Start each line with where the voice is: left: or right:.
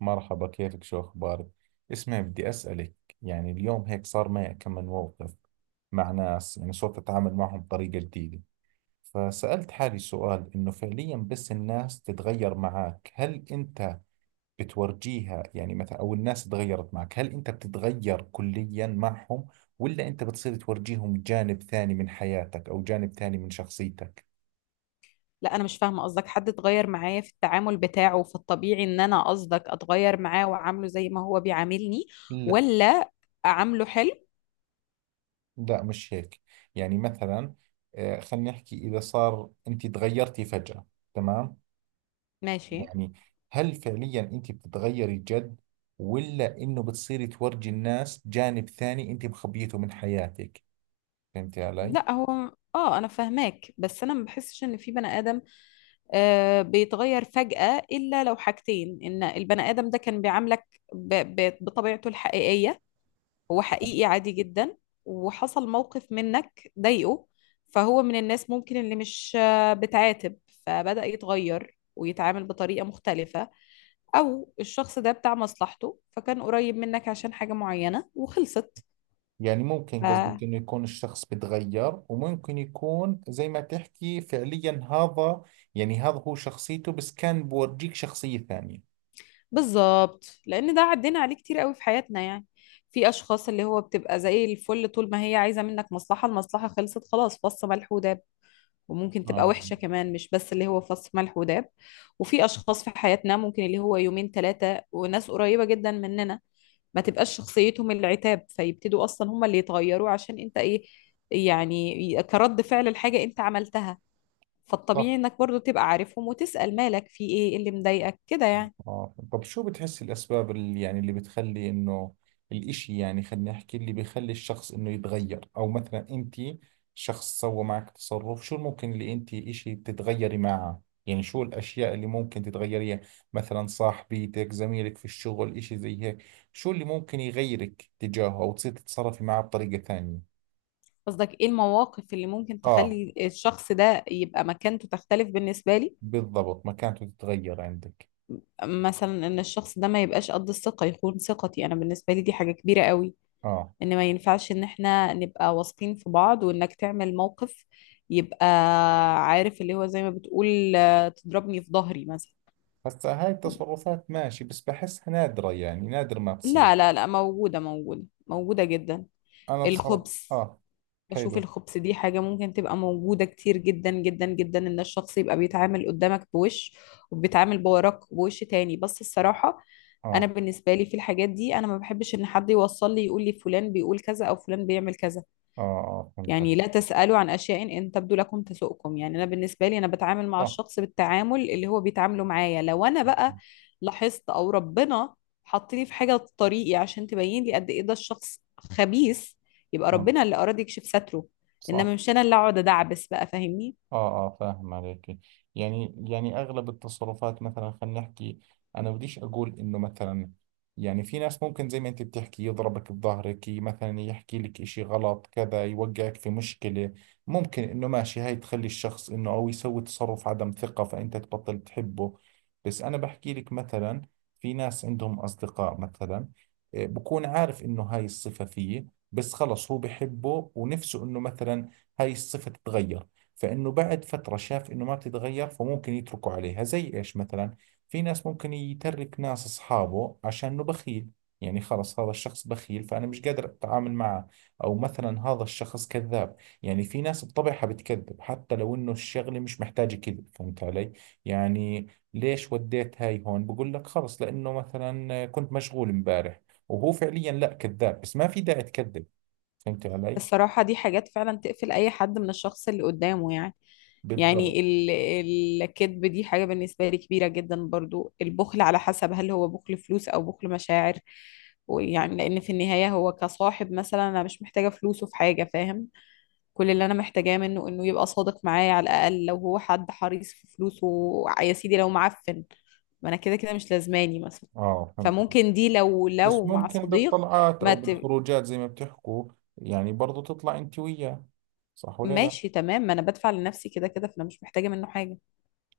right: مرحبا، كيفك؟ شو أخبارك؟ اسمعي، بدي أسألك. يعني اليوم هيك صار معي كم من موقف مع ناس. يعني صرت أتعامل معهم بطريقة جديدة، فسألت حالي سؤال إنه فعليا بس الناس تتغير معك هل أنت بتورجيها، يعني مثلا، أو الناس تغيرت معك هل أنت بتتغير كليا معهم ولا أنت بتصير تورجيهم جانب ثاني من حياتك أو جانب ثاني من شخصيتك؟
left: لا، انا مش فاهمه قصدك. حد اتغير معايا في التعامل بتاعه، فالطبيعي ان انا قصدك اتغير معاه واعامله زي ما هو بيعاملني، ولا اعامله حلو؟
right: لا، مش هيك. يعني مثلا، خلينا نحكي إذا صار أنت تغيرتي فجأة. تمام.
left: ماشي.
right: يعني هل فعليا أنت بتتغيري جد، ولا إنه بتصيري تورجي الناس جانب ثاني أنت مخبيته من حياتك؟ فهمتي علي؟
left: لا، هو انا فاهماك، بس انا ما بحسش ان في بني ادم بيتغير فجأة، الا لو حاجتين: ان البني ادم ده كان بيعاملك بطبيعته الحقيقية، هو حقيقي عادي جدا، وحصل موقف منك ضايقه، فهو من الناس ممكن اللي مش بتعاتب، فبدأ يتغير ويتعامل بطريقة مختلفة. أو الشخص ده بتاع مصلحته، فكان قريب منك عشان حاجة معينة وخلصت.
right: يعني ممكن قصدك
left: آه،
right: إنه يكون الشخص بتغير، وممكن يكون زي ما تحكي فعليا هذا. يعني هذا هو شخصيته، بس كان بورجيك شخصية ثانية.
left: بالظبط، لأن ده عدينا عليه كتير قوي في حياتنا يعني. في أشخاص اللي هو بتبقى زي الفل طول ما هي عايزة منك مصلحة، المصلحة خلصت خلاص فص ملح وداب. وممكن تبقى
right: آه،
left: وحشة كمان، مش بس اللي هو فص ملح وداب. وفي أشخاص في حياتنا ممكن اللي هو يومين ثلاثة، وناس قريبة جدا مننا ما تبقاش شخصيتهم العتاب، فيبتدوا أصلا هم اللي يتغيروا عشان أنت إيه، يعني كرد فعل الحاجة أنت عملتها.
right: صح.
left: فالطبيعي إنك برضو تبقى عارفهم وتسأل مالك، في إيه، إيه اللي مضايقك كده يعني.
right: آه. طب شو بتحس الأسباب اللي يعني اللي بتخلي إنه الإشي، يعني خلينا نحكي اللي بيخلي الشخص إنه يتغير؟ أو مثلا أنت شخص سوى معك تصرف، شو الممكن اللي أنت إشي تتغيري معه؟ يعني شو الأشياء اللي ممكن تتغيريها؟ مثلا صاحبيتك، زميلك في الشغل، إشي زي هيك. شو اللي ممكن يغيرك تجاهه، أو تصير تتصرفي معه بطريقة ثانية؟
left: قصدك إيه المواقف اللي ممكن
right: آه،
left: تخلي الشخص ده يبقى مكانته تختلف بالنسبة لي؟
right: بالضبط، مكانته تتغير عندك.
left: مثلا إن الشخص ده ما يبقاش قد الثقة، يخون ثقتي. أنا بالنسبة لي دي حاجة كبيرة قوي،
right: آه.
left: ان ما ينفعش ان احنا نبقى واثقين في بعض وانك تعمل موقف يبقى عارف اللي هو زي ما بتقول، آه، تضربني في ظهري مثلا.
right: هسا هاي التصرفات ماشي، بس بحسها نادرة، يعني نادر ما تصير.
left: لا موجودة، موجودة جدا.
right: انا بصراحة
left: الخبث.
right: اه.
left: بشوف
right: حلو.
left: الخبث دي حاجة ممكن تبقى موجودة كتير جدا جدا جدا، ان الشخص يبقى بيتعامل قدامك بوش وبيتعامل بوراك بوش تاني. بس الصراحة انا
right: اه،
left: بالنسبة لي في الحاجات دي انا ما بحبش ان حد يوصل لي يقول لي فلان بيقول كذا او فلان بيعمل كذا.
right: اه، اه، فهمت.
left: يعني لا تسألوا عن أشياء إن تبدو لكم تسؤكم. يعني أنا بالنسبة لي أنا بتعامل مع
right: صح.
left: الشخص بالتعامل اللي هو بيتعامله معايا. لو أنا بقى لاحظت، أو ربنا حطني في حاجة في طريقي عشان تبين لي قد إيه ده الشخص خبيث، يبقى
right: اه،
left: ربنا اللي أراد يكشف ستره. إنما
right: صح.
left: مش أنا اللي أقعد أدعبس، بقى فاهمني.
right: اه، اه، فاهم عليك. يعني اغلب التصرفات، مثلا خلينا نحكي، انا بديش اقول انه مثلا، يعني في ناس ممكن زي ما انت بتحكي يضربك بظهرك، مثلا يحكي لك اشي غلط كذا، يوقعك في مشكلة. ممكن انه ماشي هاي تخلي الشخص انه او يسوي تصرف عدم ثقة فانت تبطل تحبه. بس انا بحكي لك مثلا، في ناس عندهم اصدقاء مثلا، بكون عارف انه هاي الصفة فيه، بس خلص هو بحبه ونفسه انه مثلا هاي الصفة تتغير. فإنه بعد فترة شاف إنه ما بتتغير، فممكن يتركوا عليها. زي إيش مثلا؟ في ناس ممكن يترك ناس أصحابه عشان إنه بخيل، يعني خلص هذا الشخص بخيل فأنا مش قادر أتعامل معه. أو مثلا هذا الشخص كذاب، يعني في ناس بطبعها بتكذب حتى لو إنه الشغلة مش محتاجة كذب. فهمت علي؟ يعني ليش وديت هاي، هون بقول لك خلص لأنه مثلا كنت مشغول امبارح، وهو فعليا لا، كذاب، بس ما في داعي تكذب. فهمت علي؟
left: الصراحة دي حاجات فعلا تقفل أي حد من الشخص اللي قدامه يعني.
right: بالضبط.
left: يعني الكذب دي حاجة بالنسبة لي كبيرة جدا، برضو البخل على حسب هل هو بخل فلوس أو بخل مشاعر. ويعني لأن في النهاية هو كصاحب مثلا، أنا مش محتاجة فلوسه في حاجة فاهم. كل اللي أنا محتاجاه منه إنه يبقى صادق معايا على الأقل. لو هو حد حريص في فلوسه يا سيدي، لو معفن، ما أنا كده كده مش لازماني مثلا.
right: اه، فهمت.
left: فممكن دي لو
right: بس
left: لو مع
right: ممكن
left: صديق.
right: بالطلعات
left: ما
right: أو
left: ت...
right: بالخروجات، زي ما بتحكوا، يعني برضو تطلع أنت وياه، صح ولا لا؟
left: ماشي تمام، ما أنا بدفع لنفسي كده كده، فأنا مش محتاجة منه حاجة.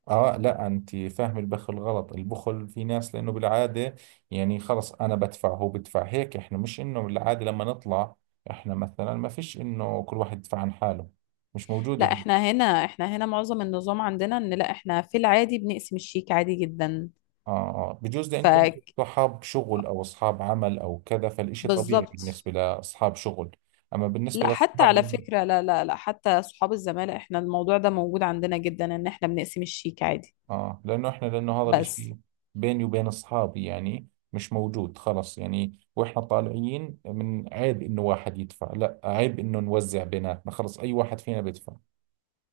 right: آه لا، أنت فاهم البخل غلط. البخل في ناس، لأنه بالعادة، يعني خلص أنا بدفع، هو بدفع، هيك. إحنا مش إنه بالعادة لما نطلع، إحنا مثلا، ما فيش إنه كل واحد يدفع عن حاله، مش موجودة
left: لا،
right: هلا.
left: احنا هنا معظم النظام عندنا ان لا، احنا في العادي بنقسم الشيك عادي جدا.
right: آه، آه، بجوز لأن
left: ف
right: كنتوا صحاب شغل أو أصحاب عمل أو كذا، فالإشي طبيعي
left: بالظبط.
right: بالنسبة لأصحاب شغل. أما بالنسبة
left: لا حتى
right: لأصحاب،
left: على فكرة، لا حتى صحاب الزمالة احنا الموضوع ده موجود عندنا جدا، ان احنا بنقسم الشيك عادي.
right: اه لانه احنا، لانه هذا
left: بس
right: الاشي بيني وبين اصحابي، يعني مش موجود خلص. يعني واحنا طالعين، من عيب انه واحد يدفع، لا عيب انه نوزع بيناتنا، خلص اي واحد فينا بيدفع.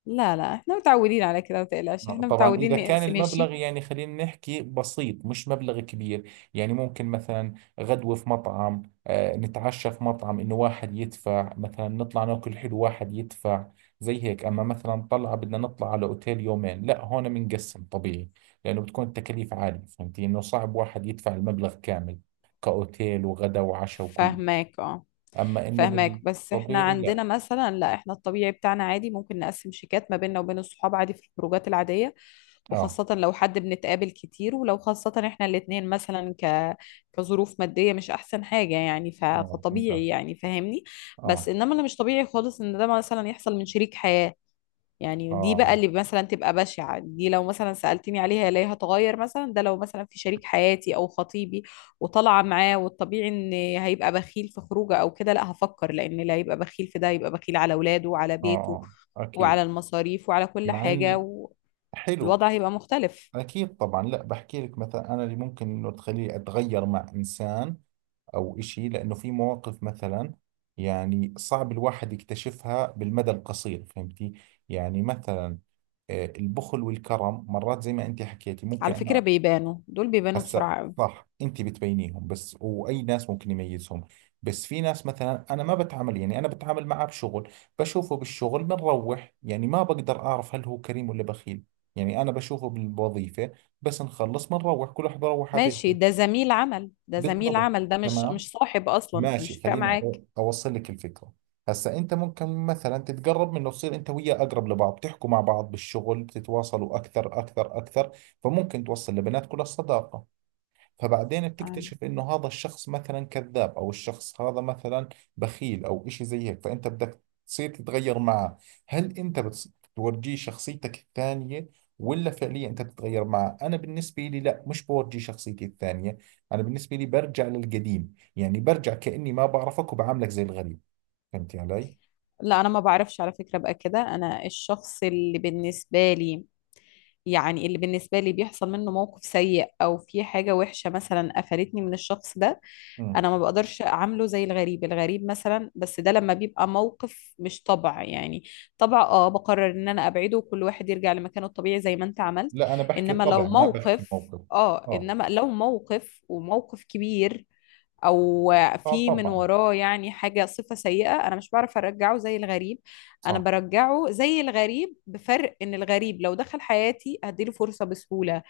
left: لا احنا متعودين على كده، متقلقش احنا
right: طبعا إذا
left: متعودين
right: كان
left: نقسم
right: المبلغ
left: الشيك.
right: يعني خلينا نحكي بسيط، مش مبلغ كبير، يعني ممكن مثلا غدوة في مطعم، نتعشى في مطعم، إنه واحد يدفع مثلا. نطلع ناكل حلو، واحد يدفع زي هيك. أما مثلا طلعة بدنا نطلع على أوتيل يومين، لا هون بنقسم طبيعي، لأنه بتكون التكاليف عالية. فهمتي إنه صعب واحد يدفع المبلغ كامل، كأوتيل وغدا وعشاء وكل.
left: فاهماك اه.
right: أما إنه
left: فاهماك، بس احنا
right: بالطبيعي،
left: عندنا
right: لا.
left: مثلا، لا احنا الطبيعي بتاعنا عادي ممكن نقسم شيكات ما بيننا وبين الصحاب عادي في الخروجات العادية.
right: آه،
left: وخاصة لو حد بنتقابل كتير، ولو خاصة احنا الاتنين مثلا كظروف مادية مش احسن حاجة يعني،
right: آه فهمت.
left: فطبيعي
right: آه.
left: يعني فاهمني.
right: آه.
left: بس انما اللي مش طبيعي خالص ان ده مثلا يحصل من شريك حياة. يعني دي بقى
right: آه.
left: اللي مثلا تبقى بشعة. دي لو مثلا سألتني عليها ليه هتغير، مثلا ده لو مثلا في شريك حياتي او خطيبي وطالعة معاه، والطبيعي ان هيبقى بخيل في خروجه او كده، لا هفكر، لان اللي هيبقى بخيل في ده هيبقى بخيل على اولاده وعلى
right: آه،
left: بيته
right: أكيد.
left: وعلى المصاريف وعلى كل
right: مع
left: حاجة،
right: اني، حلو.
left: والوضع هيبقى مختلف.
right: أكيد طبعا. لا بحكي لك مثلا، أنا اللي ممكن إنه تخليني أتغير مع إنسان أو إشي، لأنه في مواقف مثلا يعني صعب الواحد يكتشفها بالمدى القصير. فهمتي؟ يعني مثلا، البخل والكرم، مرات زي ما أنت حكيتي، ممكن
left: على فكرة
right: أنا،
left: بيبانوا دول، بيبانوا
right: هسا،
left: بسرعة قوي.
right: صح انت بتبينيهم، بس واي ناس ممكن يميزهم. بس في ناس مثلا انا ما بتعامل، يعني انا بتعامل معه بشغل، بشوفه بالشغل بنروح، يعني ما بقدر اعرف هل هو كريم ولا بخيل، يعني انا بشوفه بالوظيفة بس، نخلص بنروح كل واحد بروح على بيته.
left: ماشي، ده زميل عمل، ده زميل
right: بالضبط.
left: عمل، ده مش
right: تمام.
left: مش صاحب اصلا، فمش
right: ماشي،
left: فارق
right: خليني
left: معاك.
right: اوصل لك الفكرة. هسا انت ممكن مثلا تتقرب منه، تصير انت وياه اقرب لبعض، بتحكوا مع بعض بالشغل، بتتواصلوا اكثر، فممكن توصل لبنات كل الصداقة. فبعدين
left: عادي.
right: بتكتشف انه هذا الشخص مثلا كذاب، او الشخص هذا مثلا بخيل او اشي زي هيك، فانت بدك تصير تتغير معه. هل انت بتورجيه شخصيتك الثانية، ولا فعليا انت بتتغير معه؟ انا بالنسبة لي لا، مش بورجي شخصيتي الثانية. انا بالنسبة لي برجع للقديم، يعني برجع كأني ما بعرفك، وبعاملك زي الغريب. فهمتي علي؟
left: لا انا ما بعرفش على فكرة بقى كده. انا الشخص اللي بالنسبة لي، يعني اللي بالنسبة لي بيحصل منه موقف سيء او في حاجة وحشة مثلا قفلتني من الشخص ده،
right: امم.
left: انا ما بقدرش اعامله زي الغريب. الغريب مثلا، بس ده لما بيبقى موقف مش طبع يعني. طبع اه بقرر ان انا ابعده وكل واحد يرجع لمكانه الطبيعي زي ما انت عملت.
right: لا انا بحكي
left: انما لو
right: طبع، ما بحكي
left: موقف
right: موقف.
left: اه،
right: اه،
left: انما لو موقف وموقف كبير، او
right: اه
left: في من
right: طبعا.
left: وراه يعني حاجة صفة سيئة، انا مش بعرف ارجعه زي الغريب. انا
right: صح.
left: برجعه زي الغريب، بفرق ان الغريب لو دخل حياتي هديله فرصة بسهولة،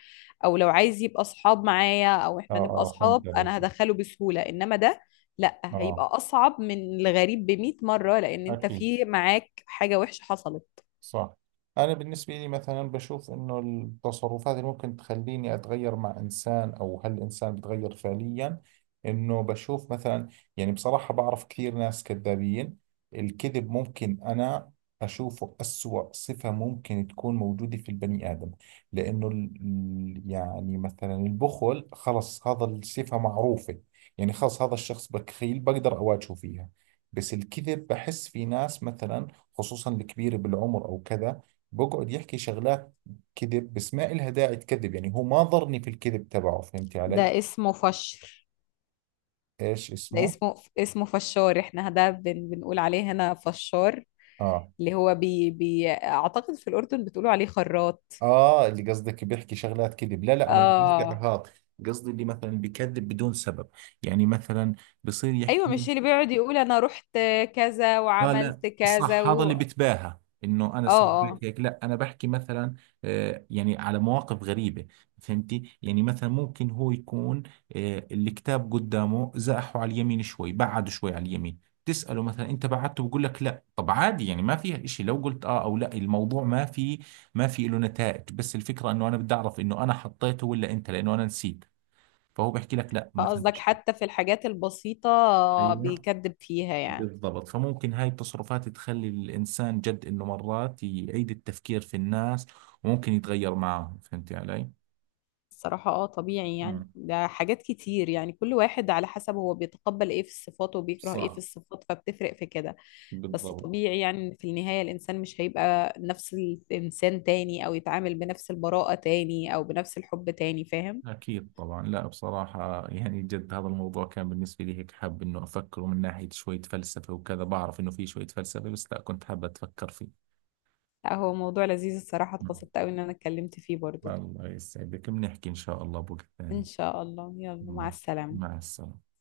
left: او لو عايز يبقى اصحاب معايا او
right: اه،
left: احنا نبقى
right: اه
left: اصحاب
right: فهمت عليك.
left: انا هدخله بسهولة. انما ده لا،
right: اه،
left: هيبقى اصعب من الغريب بمئة مرة، لان انت
right: اكيد.
left: في معاك حاجة وحشة حصلت.
right: صح. أنا بالنسبة لي مثلا بشوف إنه التصرفات اللي ممكن تخليني أتغير مع إنسان، أو هل الإنسان بيتغير فعليا، إنه بشوف مثلا، يعني بصراحة بعرف كثير ناس كذابين. الكذب ممكن أنا أشوفه أسوأ صفة ممكن تكون موجودة في البني آدم. لأنه يعني مثلا البخل خلص هذا الصفة معروفة، يعني خلص هذا الشخص بخيل، بقدر أواجهه فيها. بس الكذب بحس في ناس مثلا، خصوصا الكبير بالعمر او كذا، بقعد يحكي شغلات كذب، بس ما إلها داعي تكذب. يعني هو ما ضرني في الكذب تبعه. فهمتي
left: ده
right: علي؟
left: اسمه فشر.
right: ايش
left: ده
right: اسمه؟
left: اسمه فشار، احنا ده بنقول عليه هنا فشار.
right: اه.
left: اللي هو بي اعتقد في الاردن بتقولوا عليه خراط.
right: اه اللي قصدك بيحكي شغلات كذب، لا لا انا مش قصدي
left: اه،
right: اهات. قصدي اللي مثلا بيكذب بدون سبب، يعني مثلا بصير
left: ايوه،
right: يحكي،
left: مش اللي بيقعد يقول انا رحت كذا
right: اه لا
left: وعملت كذا
right: صح، هذا
left: و...
right: اللي
left: اه.
right: بتباهى انه انا سويت لك
left: اه،
right: هيك. لا انا بحكي مثلا، آه يعني على مواقف غريبه. فهمتي؟ يعني مثلا ممكن هو يكون، آه الكتاب قدامه، زاحه على اليمين شوي، بعده شوي على اليمين، تساله مثلا انت بعدته، بقول لك لا. طب عادي، يعني ما فيها إشي لو قلت اه او لا، الموضوع ما في، ما في له نتائج. بس الفكره انه انا بدي اعرف انه انا حطيته ولا انت، لانه انا نسيت. فهو بحكي لك لا مثلا.
left: فقصدك حتى في الحاجات البسيطة
right: ايوه،
left: بيكذب فيها يعني.
right: بالضبط. فممكن هاي التصرفات تخلي الإنسان جد إنه مرات يعيد التفكير في الناس، وممكن يتغير معهم. فهمت علي؟
left: الصراحة اه طبيعي يعني،
right: مم.
left: ده حاجات كتير يعني، كل واحد على حسب هو بيتقبل ايه في الصفات وبيكره ايه في
right: صح.
left: الصفات، فبتفرق في كده. بس
right: بالضبط.
left: طبيعي يعني إن في النهاية الإنسان مش هيبقى نفس الإنسان تاني، أو يتعامل بنفس البراءة تاني أو بنفس الحب تاني، فاهم.
right: أكيد طبعا. لا بصراحة يعني جد هذا الموضوع كان بالنسبة لي هيك، حاب إنه أفكره من ناحية شوية فلسفة وكذا. بعرف إنه في شوية فلسفة، بس لا كنت حابة أتفكر فيه.
left: لا هو موضوع لذيذ الصراحة،
right: مم.
left: اتبسطت أوي إن أنا اتكلمت فيه برضو.
right: الله يسعدك، بنحكي إن شاء الله بوقت ثاني.
left: إن شاء الله، يلا مع
right: مم.
left: السلامة.
right: مع السلامة.